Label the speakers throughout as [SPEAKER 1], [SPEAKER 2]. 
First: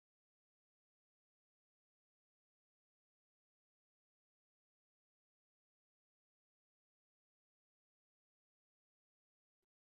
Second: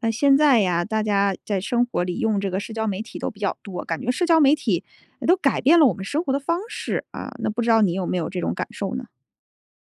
[SPEAKER 1] 那现在呀，大家在生活里用这个社交媒体都比较多，感觉社交媒体都改变了我们生活的方式啊。那不知道你有没有这种感受呢？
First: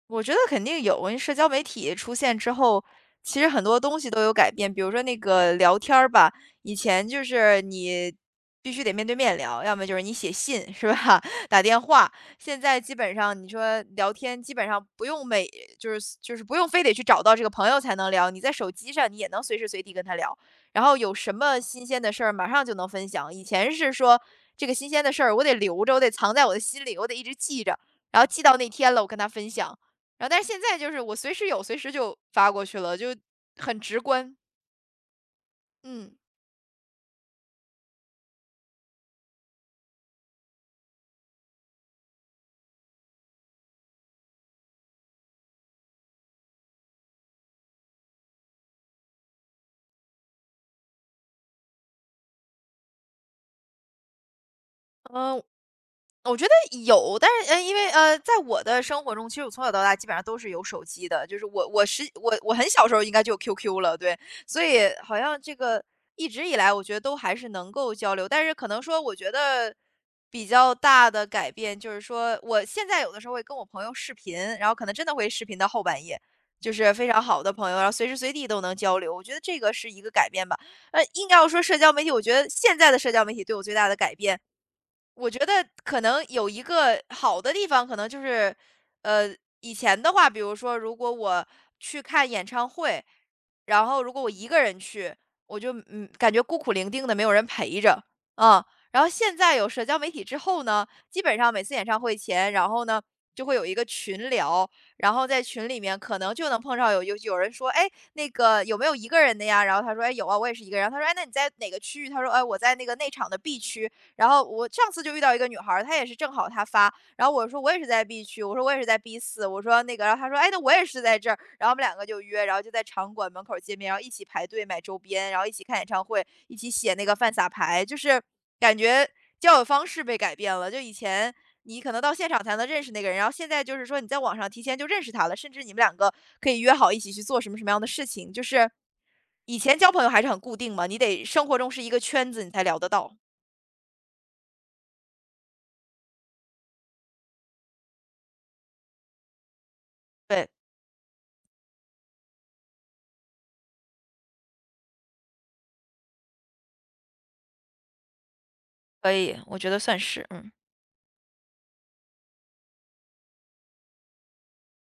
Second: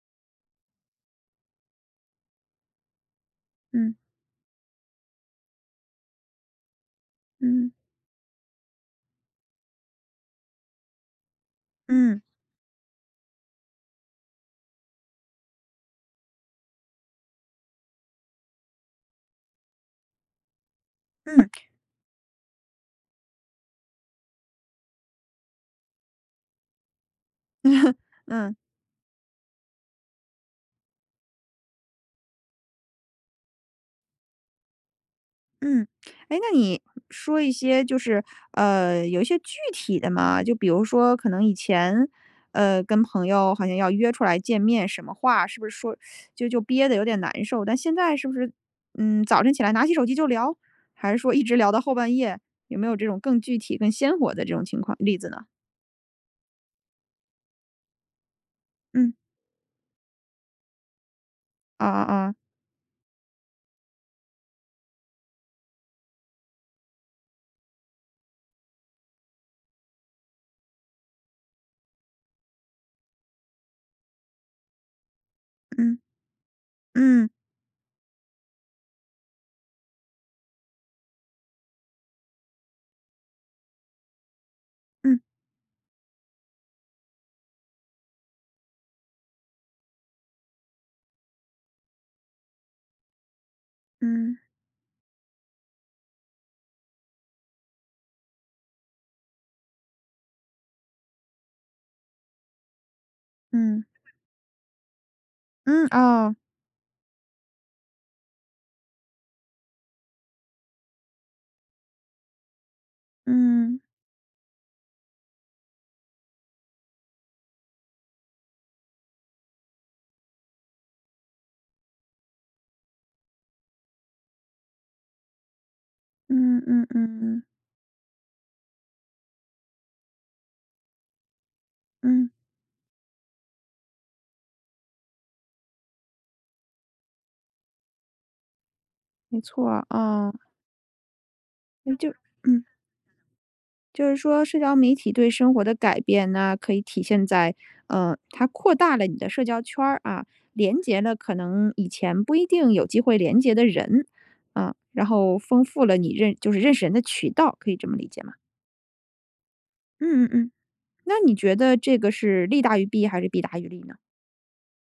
[SPEAKER 2] 我觉得肯定有，因为社交媒体出现之后，其实很多
[SPEAKER 1] 嗯
[SPEAKER 2] 东西都有改变。比如说那个聊天儿吧，以前就是
[SPEAKER 1] 嗯
[SPEAKER 2] 你必须得面对面聊，要么就是你写信，是吧？打电话。
[SPEAKER 1] 嗯
[SPEAKER 2] 现在基本上你说聊天，基本上不用每就是不用非得去找到这个朋友才能聊，你在手机上你也能随时随地跟他聊。然后有什么
[SPEAKER 1] 嗯
[SPEAKER 2] 新鲜的事儿，马上就能分享。以前是说这个新鲜的事儿，我得留着，我得藏在我的心里，我得一直记着，然后记
[SPEAKER 1] 嗯。
[SPEAKER 2] 到那天了，我跟他分享。然后但是现在就是我随时有，随时就发过去了，就很直观。
[SPEAKER 1] 嗯。
[SPEAKER 2] 嗯。
[SPEAKER 1] 哎，那你说一些就是，有一些具体的嘛？就比如说可能以前，跟朋友好像要约出来见面，什么话是不是说就憋的有点难受，但现在是不是，早晨起来拿起手机就聊，还是说一直聊到后半夜？有没有这种更具体、更鲜活的这种情况例子
[SPEAKER 2] 嗯。
[SPEAKER 1] 呢？
[SPEAKER 2] 我觉得有，但是因为在我的生
[SPEAKER 1] 嗯，
[SPEAKER 2] 活中，其实我从小到大基本上都是有手机的，就是我我
[SPEAKER 1] 啊
[SPEAKER 2] 是
[SPEAKER 1] 啊啊，
[SPEAKER 2] 我我很小时候应该就有 QQ 了，对，所以好像这个一直以来，我觉得都还是能够交流，但是可能说，我觉得比较大的改变就是说，我现在有的时候会跟我朋友视频，然后可能真的会视频到后
[SPEAKER 1] 嗯
[SPEAKER 2] 半夜。就是非常
[SPEAKER 1] 嗯
[SPEAKER 2] 好的朋友，然后随时随地都能交流，我觉得这个是一个改变吧。硬要说社交媒体，我觉得现在的社交媒体对我最大的改变，
[SPEAKER 1] 嗯
[SPEAKER 2] 我觉得可能有一个好的地方，可能就是，呃，以前的话，比如说，如果我去看演唱会，然后如果我
[SPEAKER 1] 嗯
[SPEAKER 2] 一个人去，我就感觉孤苦伶仃的，没有人陪着啊、然后现在有社交媒体之后呢，基本上每次演唱会前，然后呢就会有一个
[SPEAKER 1] 嗯
[SPEAKER 2] 群聊，然后在群里
[SPEAKER 1] 嗯
[SPEAKER 2] 面可能
[SPEAKER 1] 哦，啊
[SPEAKER 2] 就能碰上有人说，哎，那个有没有一个人的呀？然后他说，哎，有啊，我也是一个人。然后他说，哎，那你在哪个区域？他说，哎，我在那个内场的 B
[SPEAKER 1] 嗯
[SPEAKER 2] 区。然后我上次就遇到一个女孩儿，她也是正好她发，然后我说我也是在 B 区，我说我也是在 B 四，我说那个，然后她说，哎，那我也是在这儿，然后我们两个就约，然后就在场馆门口见面，然后一起排队买周边，然后一起看演唱会，一
[SPEAKER 1] 嗯
[SPEAKER 2] 起
[SPEAKER 1] 嗯
[SPEAKER 2] 写那个
[SPEAKER 1] 嗯
[SPEAKER 2] 饭
[SPEAKER 1] 嗯
[SPEAKER 2] 撒牌，就是感觉交友方式被改变了，就以前。你可能到现
[SPEAKER 1] 嗯，
[SPEAKER 2] 场才能认识那个人，然后现在就是说你在网上提前就认识他了，甚至你们两个可以约好一起去做什么什么样的事情。就是
[SPEAKER 1] 没
[SPEAKER 2] 以
[SPEAKER 1] 错，
[SPEAKER 2] 前
[SPEAKER 1] 啊，
[SPEAKER 2] 交朋友还是
[SPEAKER 1] 哦
[SPEAKER 2] 很固定嘛，你得生活中是一
[SPEAKER 1] 那
[SPEAKER 2] 个
[SPEAKER 1] 就
[SPEAKER 2] 圈子，你才
[SPEAKER 1] 嗯。
[SPEAKER 2] 聊得到。
[SPEAKER 1] 就是说社交媒体对生活的改变呢，可以体现在，它扩大了你的社交圈儿啊，
[SPEAKER 2] 对，
[SPEAKER 1] 连接了可能以前不一定有机会连接的人，啊，然后丰富了你就是认识人的渠道，可以这么理解吗？
[SPEAKER 2] 可以，我觉得算是，
[SPEAKER 1] 嗯嗯
[SPEAKER 2] 嗯，
[SPEAKER 1] 嗯。那你觉得这个是利大于弊还是弊大于利呢？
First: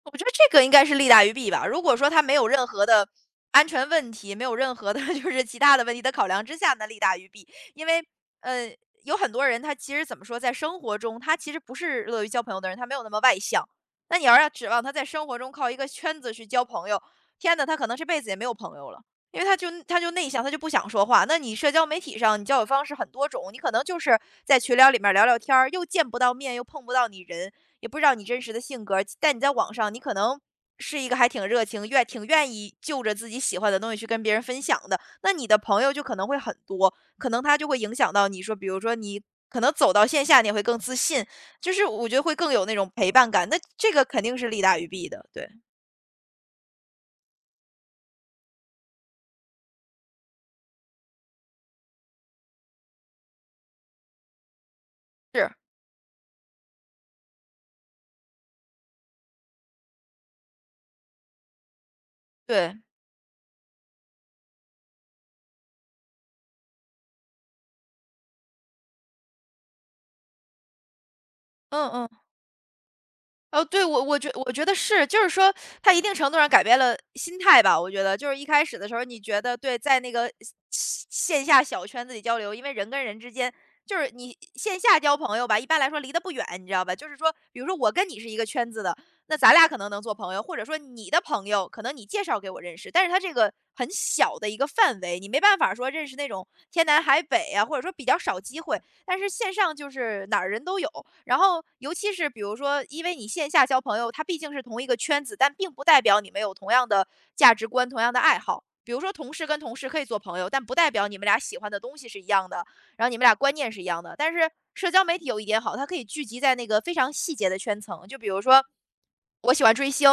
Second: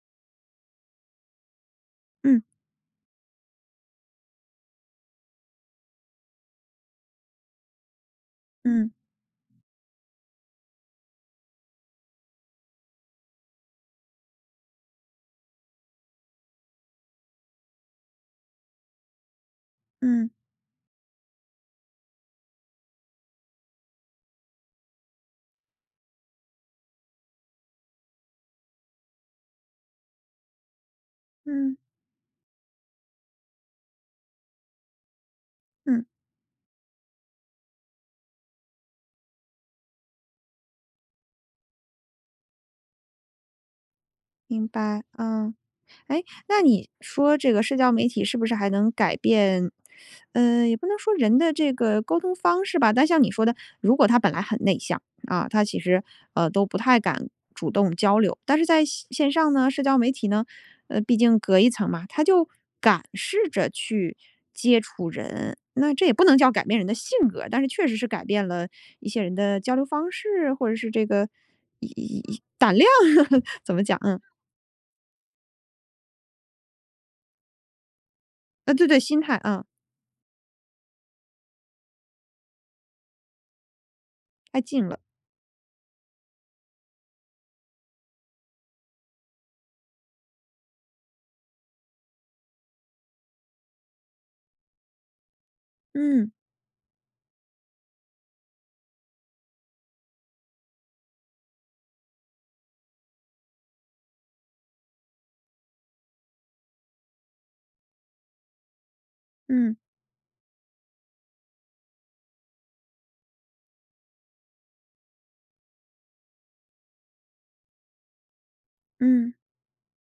[SPEAKER 2] 我觉得这个应该是利大于弊吧。如果说他没
[SPEAKER 1] 嗯
[SPEAKER 2] 有任何的安全问题，没有任何的 就是其他的问题的考量之下，那利大于弊。因为，呃，
[SPEAKER 1] 嗯
[SPEAKER 2] 有很多人他其实怎么说，在生活中他其实不是乐于交朋友的人，他没有那么外向。那你要让指望他在生活中靠一个圈子去交朋友，天呐，他可能这辈子也没有朋友了。因为他就内
[SPEAKER 1] 嗯
[SPEAKER 2] 向，他就不想说话。那你社交媒体上，你交友方式很多种，你可能就是在群聊里面聊聊天儿，又见不到面，又碰不到你人，也不知道你真实的性格，但你在网上，你可能是一个还挺热
[SPEAKER 1] 嗯
[SPEAKER 2] 情、愿挺愿意就着自己喜欢的东西去跟别人分享的，那你的朋友就
[SPEAKER 1] 嗯，
[SPEAKER 2] 可能会很多，可能他就会影响到你说，比如说你可能走到线下，你也会更自信，就是我觉得会更有那种陪伴感，那这个肯定是利
[SPEAKER 1] 明
[SPEAKER 2] 大于
[SPEAKER 1] 白，
[SPEAKER 2] 弊的，对，是，
[SPEAKER 1] 嗯。哎，那你说这个社交媒体是不是还能改变，也不能说人的这个沟通方式吧，但像你说的，如果他本来很内向啊，
[SPEAKER 2] 对。
[SPEAKER 1] 他其实都不太敢主动交流，但是线上呢，社交媒体呢，毕竟隔一层嘛，他就
[SPEAKER 2] 对，
[SPEAKER 1] 敢试着去接触人，那这也不能叫改变人的性格，但是确实是改变了一些人的交流方式，或者是这个一
[SPEAKER 2] 嗯嗯。
[SPEAKER 1] 一一胆量
[SPEAKER 2] 哦，
[SPEAKER 1] 怎么
[SPEAKER 2] 对，
[SPEAKER 1] 讲？
[SPEAKER 2] 我我
[SPEAKER 1] 嗯，
[SPEAKER 2] 觉我觉得是，就是说它一定程度上改变了心态吧，我觉得。就是一开
[SPEAKER 1] 啊，
[SPEAKER 2] 始的
[SPEAKER 1] 对
[SPEAKER 2] 时
[SPEAKER 1] 对，
[SPEAKER 2] 候，你
[SPEAKER 1] 心态
[SPEAKER 2] 觉得
[SPEAKER 1] 啊。
[SPEAKER 2] 对，在那个线下小圈子里交流，因为人跟人之间就是你
[SPEAKER 1] 太
[SPEAKER 2] 线
[SPEAKER 1] 近
[SPEAKER 2] 下
[SPEAKER 1] 了。
[SPEAKER 2] 交朋友吧，一般来说离得不远，你知道吧？就是说，比如说我跟你是一个圈子的，那咱俩可能能做朋友，或者说你的朋友可能你介绍给我认识，但是他这个很小的一个范围，你没办法说认识那
[SPEAKER 1] 嗯，
[SPEAKER 2] 种天南海北啊，或者说比较少机会。但是线上就是哪儿人都有，然后尤其是比如说，因为你线下交朋友，他毕竟是同一个圈子，但并不代表你们有同样的价值观、同样的爱好。比如说，同事跟同
[SPEAKER 1] 嗯，
[SPEAKER 2] 事可以做朋友，但不代表你们俩喜欢的东西是一样的，然后你们俩观念是一样的。但是社交媒体有一点好，它可以聚集在那个非常细节的圈层，就比如说
[SPEAKER 1] 嗯，
[SPEAKER 2] 我喜欢追星，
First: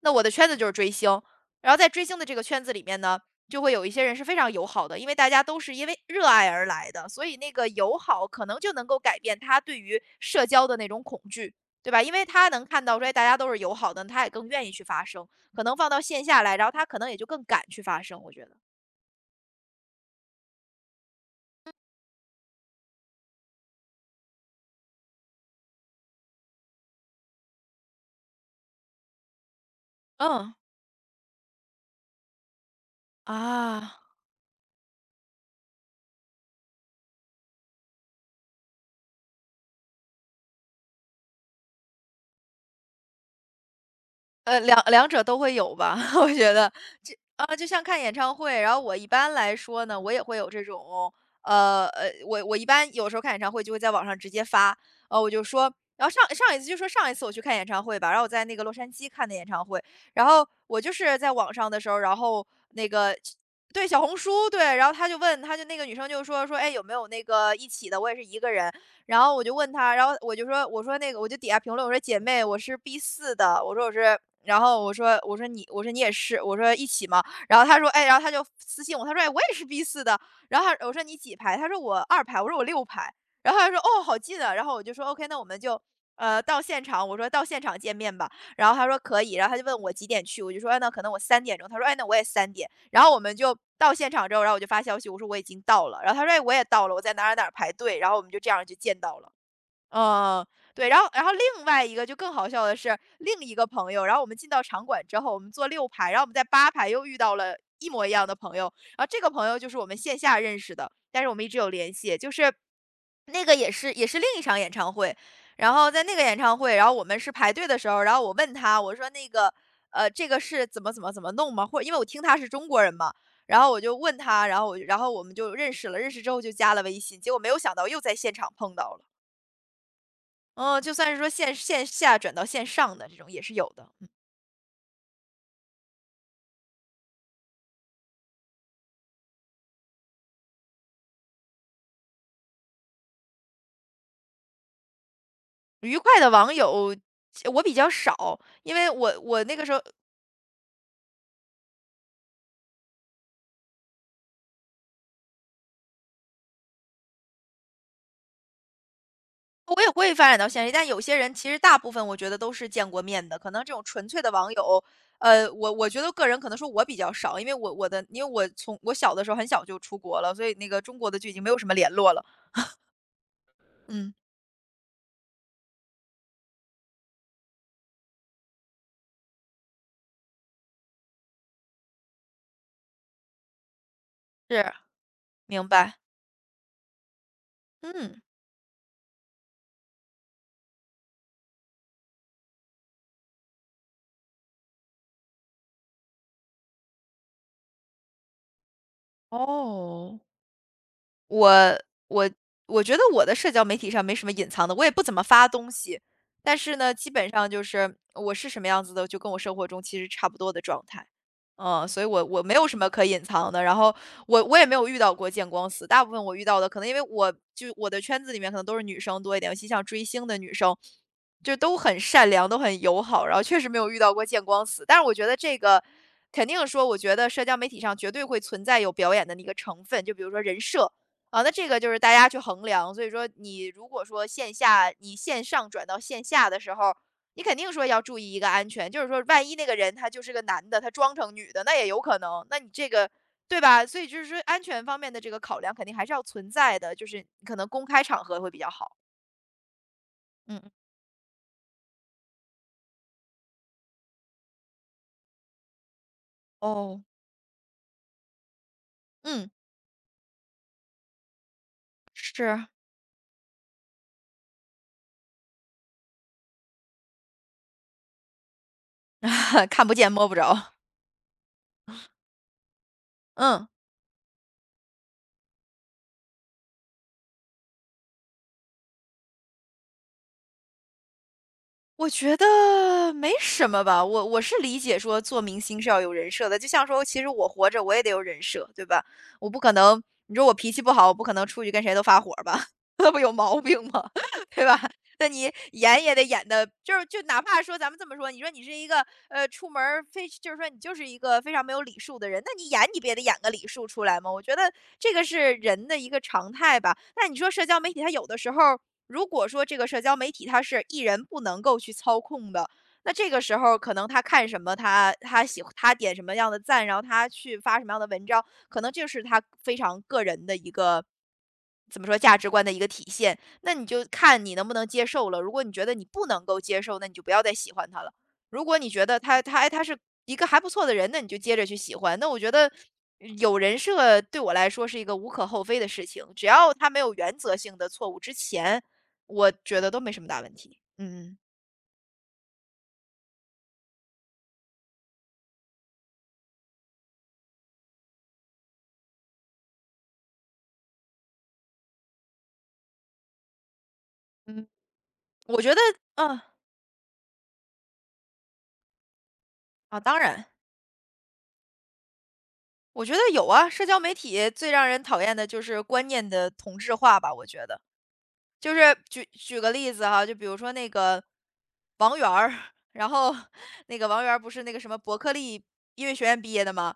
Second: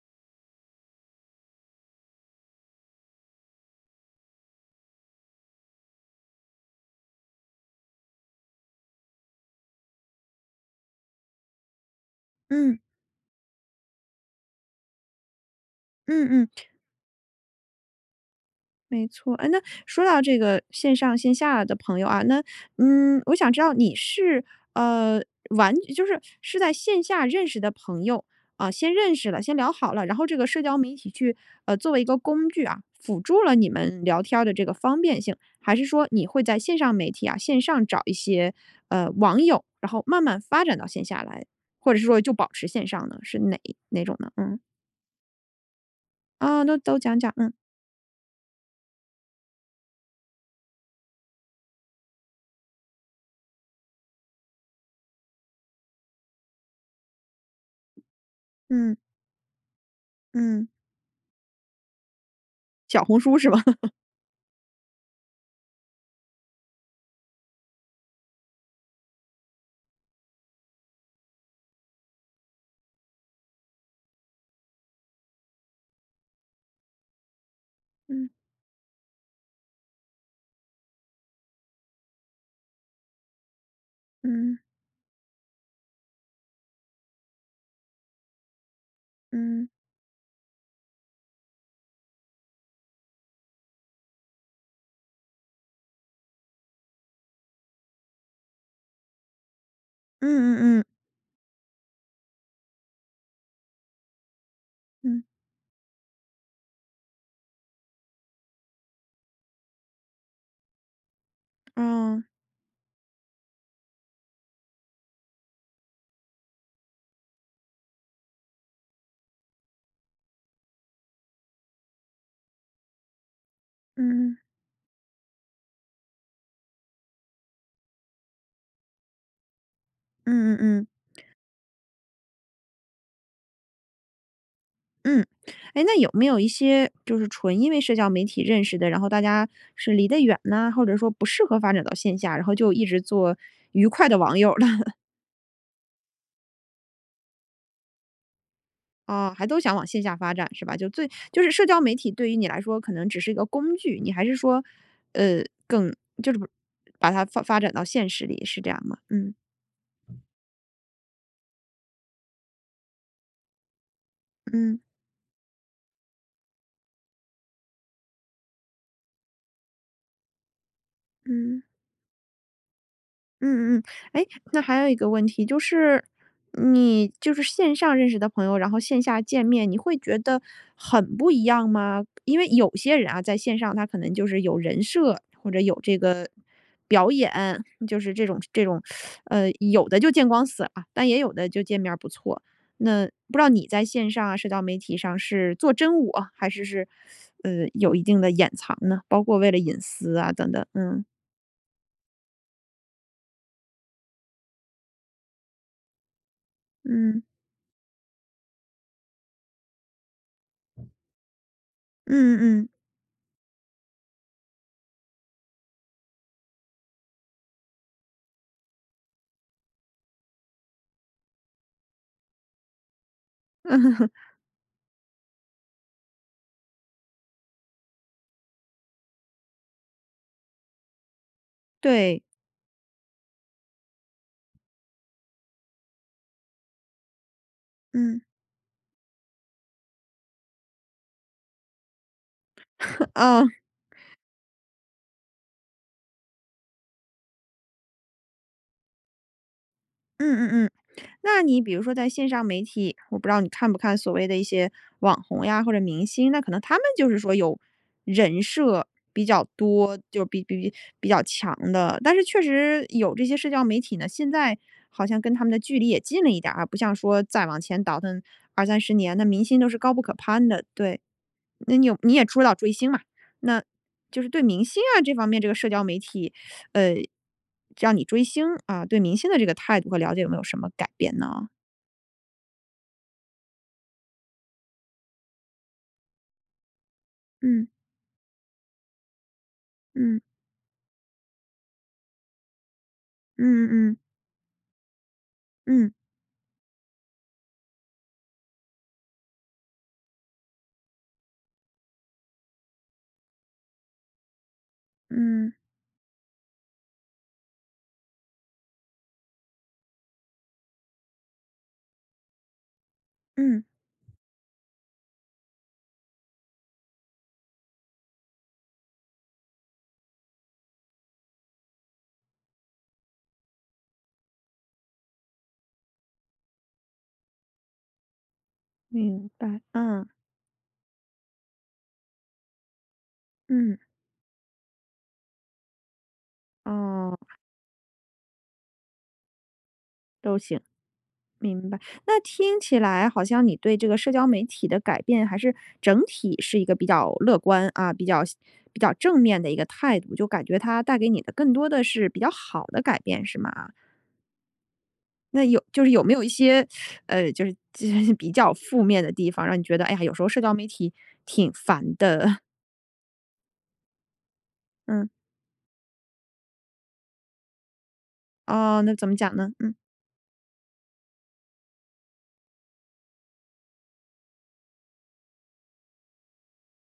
[SPEAKER 2] 那我的圈子就是追星，然后在追星的这个圈子里面呢。就会有一些人是非常友好的，因为大家都是因为热爱而来的，所以那个友好可能就能够改变他对于社交的那种恐惧，对吧？因为他能
[SPEAKER 1] 嗯，
[SPEAKER 2] 看到说，哎，大家都是友好的，他也更愿意去发声。可能放到线
[SPEAKER 1] 嗯
[SPEAKER 2] 下
[SPEAKER 1] 嗯，
[SPEAKER 2] 来，然后他可能也就更敢去发声，我觉得。
[SPEAKER 1] 没错。哎，那说到这个线上线下的朋友啊，那，我想知道你是，呃，就是在线下认识的朋友，啊，先认识了，先聊好了，然后这个
[SPEAKER 2] 嗯，
[SPEAKER 1] 社交媒体去，作为一个工具啊，辅助了你
[SPEAKER 2] 啊。
[SPEAKER 1] 们聊天儿的这个方便性，还是说你会在线上媒体啊，线上找一些，网友，然后慢慢发展到线下来，或者是说就保持线上呢？是哪种呢？嗯。
[SPEAKER 2] 两者都会有吧，我觉
[SPEAKER 1] 啊，
[SPEAKER 2] 得
[SPEAKER 1] 都
[SPEAKER 2] 这
[SPEAKER 1] 讲讲，嗯
[SPEAKER 2] 啊，就像看演唱会，然后我一般来说呢，我也会有这种，我一般有时候看演唱会就会在网上直接发，我就说，然后上一次我去看演唱会吧，然后我在那个洛杉
[SPEAKER 1] 嗯
[SPEAKER 2] 矶看的演唱会，然后
[SPEAKER 1] 嗯，
[SPEAKER 2] 我就是在网上的时候，然后那
[SPEAKER 1] 小
[SPEAKER 2] 个
[SPEAKER 1] 红书是吧？
[SPEAKER 2] 对 小红书对，然后他就问，他就那个女生就说，哎，有没有那个一起的？我也是一个人，然后我就问他，然后我就说那个我就底下评论，我说姐妹，我是 B 四的，我说我是。然后我说你也是一起吗？然后他说哎，然后
[SPEAKER 1] 嗯
[SPEAKER 2] 他就私信我，他说哎我也是 B 四的。然后他我说你几排？他说我二排，我说我六排。然后他说哦好近啊。
[SPEAKER 1] 嗯
[SPEAKER 2] 然后我就说 OK，那我们就到现场，我说到现场见面吧。然后他说可以，然后他就
[SPEAKER 1] 嗯
[SPEAKER 2] 问我几点去，我就说、哎那可能我三点钟。他说哎那我也三点。然后我们就到现场之后，然后我就发消息，我说我已经到了。然后他说：“哎，我也到了，我在哪儿哪儿排队。”然后我们就这样就见到了。
[SPEAKER 1] 嗯
[SPEAKER 2] 嗯，
[SPEAKER 1] 嗯嗯
[SPEAKER 2] 对。然后另外一个就更好笑的是，另一个朋友，然后我们进到场馆之
[SPEAKER 1] 嗯，
[SPEAKER 2] 后，我们坐六排，然后我们在八排又遇到了一模一样的朋友。然后这个朋友就是我们线下认识的，但是我们一直有联系，
[SPEAKER 1] 哦，
[SPEAKER 2] 就是。那个也是另一场演唱会。然后在那个演唱会，然后我们是排队的时候，然后我问他，我说那个，这个是怎么弄吗？或者因为我听他是中国人嘛，然后我就问
[SPEAKER 1] 嗯嗯
[SPEAKER 2] 他，然后我们就认识了，认识之后就加了微信，结果没有想到又在现场碰到了。
[SPEAKER 1] 嗯
[SPEAKER 2] 嗯，
[SPEAKER 1] 嗯
[SPEAKER 2] 就算是说线下转到线上的这种也是有的。嗯
[SPEAKER 1] 嗯。哎，那有没有一些就是纯因为社交媒体认识的，然后大家是离得远呐，或者说不适合发展到线下，然后就一直做愉快的网友了，
[SPEAKER 2] 愉快的网友我比较少，因为我
[SPEAKER 1] 啊，
[SPEAKER 2] 我
[SPEAKER 1] 还
[SPEAKER 2] 那
[SPEAKER 1] 都
[SPEAKER 2] 个时
[SPEAKER 1] 想
[SPEAKER 2] 候
[SPEAKER 1] 往线下发展是吧？就是社交媒体对于你来说可能只是一个工具，你还是说，更就是把它发展到现实里，是这样吗？嗯
[SPEAKER 2] 我也会发展到现实，但有些人其实大部分我觉得都是见过面的，可能这种纯粹的网
[SPEAKER 1] 嗯。
[SPEAKER 2] 友。我觉得个人可能说我比较少，因为我从我小的时候很小就出国了，所以那个中国的就已经没有
[SPEAKER 1] 嗯，
[SPEAKER 2] 什么联络了。
[SPEAKER 1] 嗯嗯。
[SPEAKER 2] 嗯，
[SPEAKER 1] 哎，那还有一个问题就是，你就是线上认识的朋友，然后线下见面，你会觉得很不一样吗？因为有些人啊，在线上他可能就是有
[SPEAKER 2] 是，
[SPEAKER 1] 人设，或者
[SPEAKER 2] 明
[SPEAKER 1] 有
[SPEAKER 2] 白，
[SPEAKER 1] 这个表演，就是
[SPEAKER 2] 嗯。
[SPEAKER 1] 这种，有的就见光死了，但也有的就见面儿不错。那不知道你在线上啊，社交媒体上是做真我，还是，有一定的掩藏呢？包括为了隐私
[SPEAKER 2] 哦，
[SPEAKER 1] 啊等等，嗯，
[SPEAKER 2] 我我我觉得我的社交媒体上没什么隐藏的，我也不怎么发东西。但是呢，基
[SPEAKER 1] 嗯，
[SPEAKER 2] 本上就是我是什么样子的，就跟我生活中其实差不多的状态。嗯，所以我没
[SPEAKER 1] 嗯
[SPEAKER 2] 有
[SPEAKER 1] 嗯。
[SPEAKER 2] 什么可隐藏的，然后我也没有遇到过见光死。大部分我遇到的可能因为我就我的圈子里面可能都是女生多一点，尤其像追星的女生，就都很善良，都很友好，然后确实没有遇到过见光死。但是我觉得这个肯定说，我觉得社交媒体上绝对会存在有表演的那个成分，就比如说人设。啊，那这个就是大
[SPEAKER 1] 对，
[SPEAKER 2] 家去衡量。所以说，你如果说线下你线上转到线下的时候，你肯定说要注
[SPEAKER 1] 嗯，
[SPEAKER 2] 意一个安全，就是说万一那个人他就是个男的，他装成女的，那也有可能。那你这个
[SPEAKER 1] 哦，
[SPEAKER 2] 对吧？所以就是说安全方面的这个考量肯定还是要存在的，就是可能公开场合会比较好。
[SPEAKER 1] 嗯嗯
[SPEAKER 2] 嗯，
[SPEAKER 1] 嗯。那你比如说在线上媒体，我不知道你看不看所谓的一些网红呀或者明星，那可能他们
[SPEAKER 2] 哦，
[SPEAKER 1] 就是说有人设比较
[SPEAKER 2] 嗯，
[SPEAKER 1] 多，就比较强的。但是确
[SPEAKER 2] 是，
[SPEAKER 1] 实有这些社交媒体呢，现在好像跟他们的距离也近了一点儿啊，不像说再往前倒腾二三十年，那明星都 是
[SPEAKER 2] 看不
[SPEAKER 1] 高不
[SPEAKER 2] 见
[SPEAKER 1] 可
[SPEAKER 2] 摸不
[SPEAKER 1] 攀的。
[SPEAKER 2] 着。
[SPEAKER 1] 对。那你也知道追星嘛，那
[SPEAKER 2] 嗯。
[SPEAKER 1] 就是对明星啊这方面这个社交媒体，呃，让你追星啊，对明星的这个态度和了解有没有什么改变呢？
[SPEAKER 2] 我觉得没什么吧，我是理解说做明星是要有人设的，就像说其实我活
[SPEAKER 1] 嗯
[SPEAKER 2] 着我也得有人设，对吧？我不可能，
[SPEAKER 1] 嗯
[SPEAKER 2] 你说我脾气不好，我不可能出去跟谁都发火儿吧，那不有毛病
[SPEAKER 1] 嗯嗯
[SPEAKER 2] 吗？对吧？那你
[SPEAKER 1] 嗯
[SPEAKER 2] 演也得演的，就是就哪怕说咱们这么说，你说你是一个出门儿非就是说你就是一个非常没有礼数的人，那你演你不也得演个礼数出来吗？我觉得这个是
[SPEAKER 1] 嗯
[SPEAKER 2] 人的一个常态吧。那你说社交媒体它有的时候。如果说这个社交媒体他是艺人不能够去操控的，那这个时
[SPEAKER 1] 嗯，
[SPEAKER 2] 候可能他看什么，他点什么样的赞，然后他去发什么样的文章，可能就是他非常个人的一个怎么说价值观的一个体现。那你就看你能不能接受了。如果你觉得你不能够接受，那你就不要再喜欢他了。如果你觉得
[SPEAKER 1] 明
[SPEAKER 2] 他他
[SPEAKER 1] 白，
[SPEAKER 2] 哎他是
[SPEAKER 1] 嗯
[SPEAKER 2] 一个还不错的人，那你就接着去喜欢。那我觉得有人
[SPEAKER 1] 嗯，
[SPEAKER 2] 设对我来说是一个无可厚非的事情，只要他没有
[SPEAKER 1] 哦，
[SPEAKER 2] 原则性的错误之前，我觉得都没什么
[SPEAKER 1] 都
[SPEAKER 2] 大问
[SPEAKER 1] 行。
[SPEAKER 2] 题。嗯。
[SPEAKER 1] 明白。那听起来好像你对这个社交媒体的改变还是整体是一个比较乐观啊，比较正面的一个态度，就感觉它带给你的更多的是比较好的改变，是吗？
[SPEAKER 2] 嗯，
[SPEAKER 1] 那
[SPEAKER 2] 我
[SPEAKER 1] 有
[SPEAKER 2] 觉得
[SPEAKER 1] 就是有没有一
[SPEAKER 2] 嗯，
[SPEAKER 1] 些，就是 比较负面的地方，让你觉得，哎
[SPEAKER 2] 啊，
[SPEAKER 1] 呀，有
[SPEAKER 2] 当
[SPEAKER 1] 时候社
[SPEAKER 2] 然，
[SPEAKER 1] 交媒体挺烦的。
[SPEAKER 2] 我觉得有啊，社交媒体最让人
[SPEAKER 1] 嗯，
[SPEAKER 2] 讨厌的就是观念的同质化吧，我觉得。就
[SPEAKER 1] 哦，
[SPEAKER 2] 是
[SPEAKER 1] 那怎么
[SPEAKER 2] 举
[SPEAKER 1] 讲呢？
[SPEAKER 2] 举个
[SPEAKER 1] 嗯，
[SPEAKER 2] 例子哈，就比如说那个王源儿，然后那个王源儿不是那个什么伯克利音乐学院毕业的吗？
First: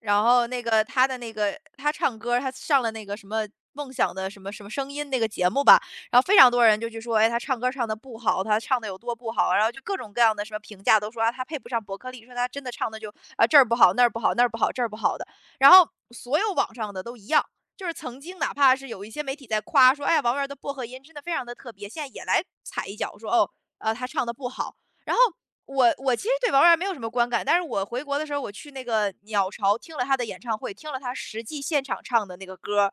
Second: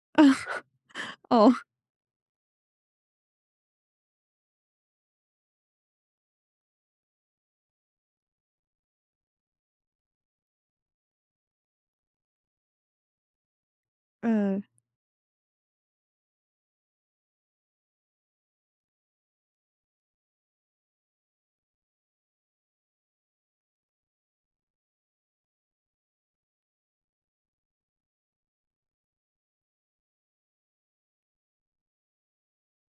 [SPEAKER 2] 然后那个他的那
[SPEAKER 1] 哦，
[SPEAKER 2] 个他唱歌儿他上了那个什么梦想的什么什么声音那个节目吧，然后非常多人就去说，哎，他唱歌唱的不好，他唱的有多不好啊，然后就各种各样的什么评价都说啊，他配不上伯克利，说他真的唱的就啊这儿不好那儿不好那儿不
[SPEAKER 1] 呃，
[SPEAKER 2] 好这儿不好的，然后所有网上的都一样。就是曾经哪怕是有一些媒体在夸说，哎呀，王源的薄荷音真的非常的特别，现在也来踩一脚说，哦，他唱的不好。然后我其实对王源没有什么观感，但是我回国的时候，我去那个鸟巢听了他的演唱会，听了他实际现场唱的那个歌，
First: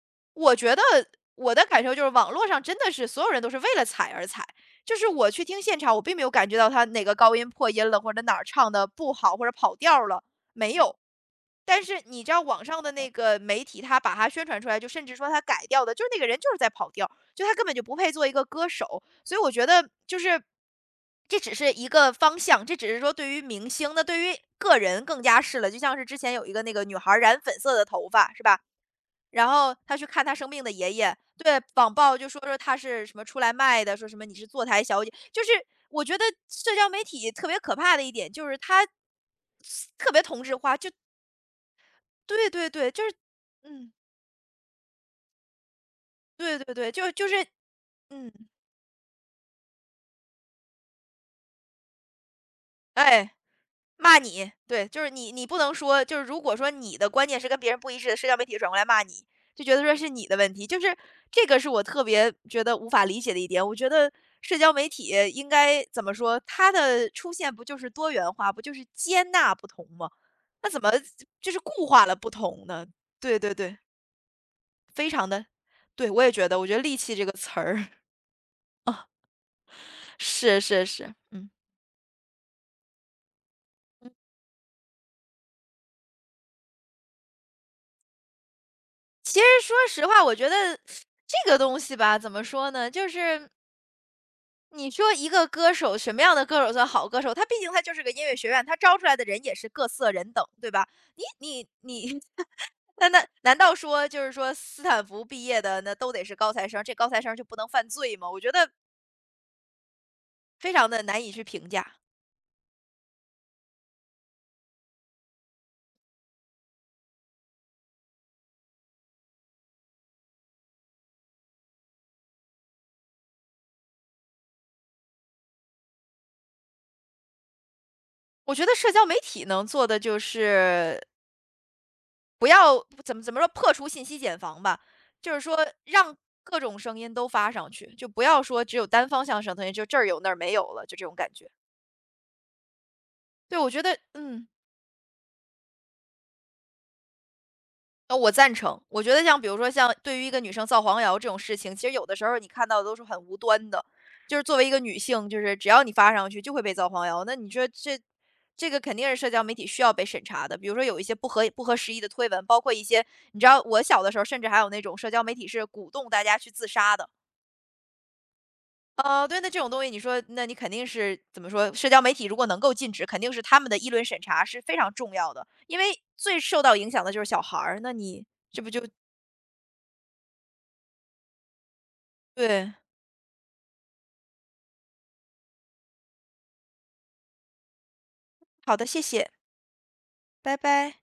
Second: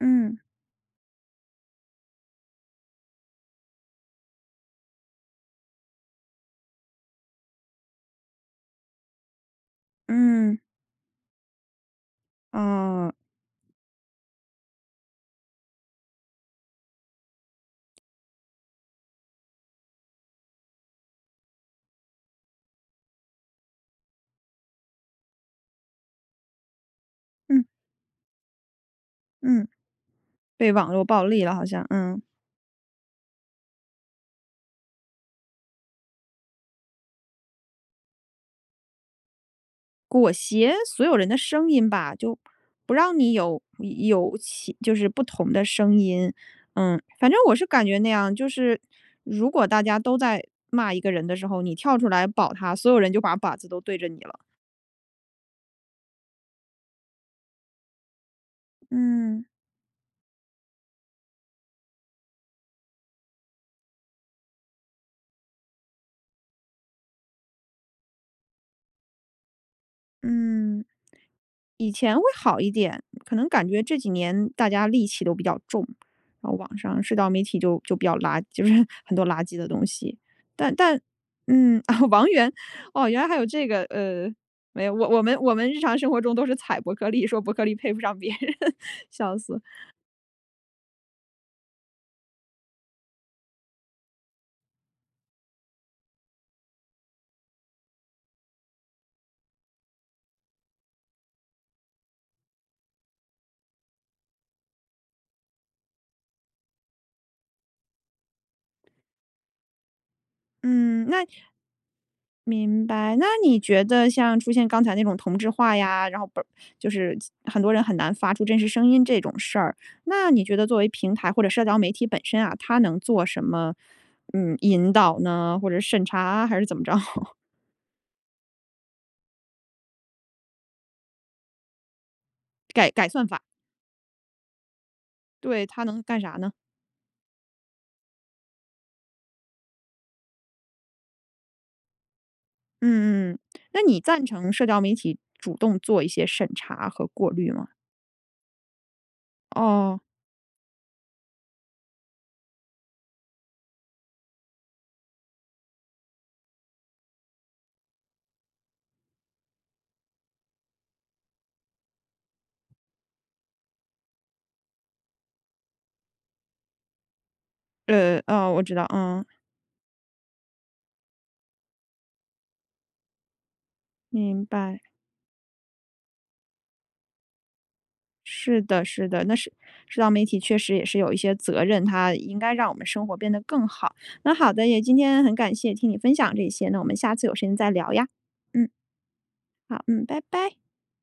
[SPEAKER 1] 嗯
[SPEAKER 2] 我觉得我的感受就是网络上真的是所有人都是为了踩而踩，就是我去听现场，我并没有感觉到他哪个高音破音了，或者哪儿唱的不好，或者跑调儿了，
[SPEAKER 1] 嗯，
[SPEAKER 2] 没有。但是你知道网上的那
[SPEAKER 1] 哦，
[SPEAKER 2] 个媒体，他把它宣传出来，就甚至说他改掉的，就是那个人就是在跑调，就他根本就不配做一个歌手。所以我觉得就是这只是一个方向，这只是说对于明星，那对于个人更加是了。就像是之前有一个那个女孩染粉
[SPEAKER 1] 嗯
[SPEAKER 2] 色的头发，是吧？然
[SPEAKER 1] 嗯，
[SPEAKER 2] 后他去看他生病的
[SPEAKER 1] 被网
[SPEAKER 2] 爷
[SPEAKER 1] 络
[SPEAKER 2] 爷，
[SPEAKER 1] 暴力了
[SPEAKER 2] 对，
[SPEAKER 1] 好像，
[SPEAKER 2] 网暴
[SPEAKER 1] 嗯，
[SPEAKER 2] 就说他是什么出来卖的，说什么你是坐台小姐，就是我觉得社交媒体特别可怕的一点就是它特别
[SPEAKER 1] 裹
[SPEAKER 2] 同质
[SPEAKER 1] 挟
[SPEAKER 2] 化，就
[SPEAKER 1] 所有人的声音吧，就
[SPEAKER 2] 对对对，
[SPEAKER 1] 不
[SPEAKER 2] 就是
[SPEAKER 1] 让你有
[SPEAKER 2] 嗯，
[SPEAKER 1] 有其就是不同的声音。
[SPEAKER 2] 对对对，
[SPEAKER 1] 嗯，
[SPEAKER 2] 就
[SPEAKER 1] 反
[SPEAKER 2] 是
[SPEAKER 1] 正我是感觉那
[SPEAKER 2] 嗯，
[SPEAKER 1] 样，就是如果大家都在骂一个人的时候，你跳出来保他，所有人就
[SPEAKER 2] 哎。
[SPEAKER 1] 把靶子都对着
[SPEAKER 2] 骂
[SPEAKER 1] 你了。
[SPEAKER 2] 你，对，就是你不能说，就是如果说你的观念是跟别人不一致的，社交媒体转过来骂你，
[SPEAKER 1] 嗯
[SPEAKER 2] 就觉得说是你的问题，就是这个是我特别觉得无法理解的一点。我觉得社交媒体应该怎么说，它的出现不就是多元化，不就是接纳不同吗？那怎
[SPEAKER 1] 嗯。
[SPEAKER 2] 么就是固
[SPEAKER 1] 以
[SPEAKER 2] 化了
[SPEAKER 1] 前会
[SPEAKER 2] 不
[SPEAKER 1] 好
[SPEAKER 2] 同
[SPEAKER 1] 一
[SPEAKER 2] 呢？
[SPEAKER 1] 点，可
[SPEAKER 2] 对
[SPEAKER 1] 能
[SPEAKER 2] 对
[SPEAKER 1] 感
[SPEAKER 2] 对，
[SPEAKER 1] 觉这几年大家戾
[SPEAKER 2] 非
[SPEAKER 1] 气
[SPEAKER 2] 常
[SPEAKER 1] 都比
[SPEAKER 2] 的，
[SPEAKER 1] 较重，
[SPEAKER 2] 对我也觉
[SPEAKER 1] 然后
[SPEAKER 2] 得，我觉
[SPEAKER 1] 网
[SPEAKER 2] 得"戾
[SPEAKER 1] 上
[SPEAKER 2] 气"
[SPEAKER 1] 社
[SPEAKER 2] 这
[SPEAKER 1] 交
[SPEAKER 2] 个
[SPEAKER 1] 媒
[SPEAKER 2] 词
[SPEAKER 1] 体就
[SPEAKER 2] 儿
[SPEAKER 1] 就比较就是
[SPEAKER 2] 啊，
[SPEAKER 1] 很多垃圾的东西。
[SPEAKER 2] 是
[SPEAKER 1] 但
[SPEAKER 2] 是
[SPEAKER 1] 但
[SPEAKER 2] 是，嗯。
[SPEAKER 1] 嗯，啊，王源，哦，原来还有这个，没有，我们日常生活中都是踩伯克利，说伯克利配不上别人，笑
[SPEAKER 2] 其实
[SPEAKER 1] 死。
[SPEAKER 2] 说实话，我觉得这个东西吧，怎么说呢？就是你说一个歌手，什么样的歌手算好歌手？他毕竟他就是个音乐学院，他招出来的人也是各色人等，对吧？你你你，那难道说就是说斯坦福毕业的那都得是高材生，这高材生就不能犯罪吗？我觉得非常的
[SPEAKER 1] 嗯，
[SPEAKER 2] 难
[SPEAKER 1] 那
[SPEAKER 2] 以去评价。
[SPEAKER 1] 明白，那你觉得像出现刚才那种同质化呀，然后不就是很多人很难发出真实声音这种事儿，那你觉得作为平台或者社交媒体本身啊，它能做什么，引导呢，或者审查啊还是怎么着？
[SPEAKER 2] 我觉得社交媒体能做的就是不要
[SPEAKER 1] 改改
[SPEAKER 2] 怎么
[SPEAKER 1] 算
[SPEAKER 2] 怎么
[SPEAKER 1] 法，
[SPEAKER 2] 说破除信息茧房吧，就是说
[SPEAKER 1] 对，它能
[SPEAKER 2] 让
[SPEAKER 1] 干啥呢？
[SPEAKER 2] 各种声音都发上去，就不要说只有单方向上的声音，就这儿有那儿没有了，就这种感觉。
[SPEAKER 1] 嗯嗯。
[SPEAKER 2] 对，我觉
[SPEAKER 1] 那
[SPEAKER 2] 得，
[SPEAKER 1] 你赞
[SPEAKER 2] 嗯，
[SPEAKER 1] 成社交媒体主动做一些审查和过滤吗？
[SPEAKER 2] 我赞成。我觉得像比如说像
[SPEAKER 1] 哦，
[SPEAKER 2] 对于一个女生造黄谣这种事情，其实有的时候你看到的都是很无端的，就是作为一个女性，就是只要你发上去就会被造黄谣。那你说这个肯定是社交媒体需要被审查的。比如说有一些不合时宜的推文，包括一些你知道我小的时候，甚至还有那种社交媒体是鼓动大家去自杀的。
[SPEAKER 1] 哦，我知道，嗯，
[SPEAKER 2] 啊、对，那这种东西，你说，那你肯定是怎么说？社交媒体如果能够禁止，肯定是他们的议论审查
[SPEAKER 1] 明
[SPEAKER 2] 是非
[SPEAKER 1] 白。
[SPEAKER 2] 常重要的，因为最受到影响的就是小孩儿。那你
[SPEAKER 1] 是
[SPEAKER 2] 这不就
[SPEAKER 1] 的，是的，那是社交媒体确实也是有一些责任，它应该让
[SPEAKER 2] 对？
[SPEAKER 1] 我们生活变得更好。那好的，也今天很感谢听你分享这些，那我们下次有时间再聊呀。嗯，
[SPEAKER 2] 好的，谢谢，
[SPEAKER 1] 好，嗯，拜
[SPEAKER 2] 拜
[SPEAKER 1] 拜。
[SPEAKER 2] 拜。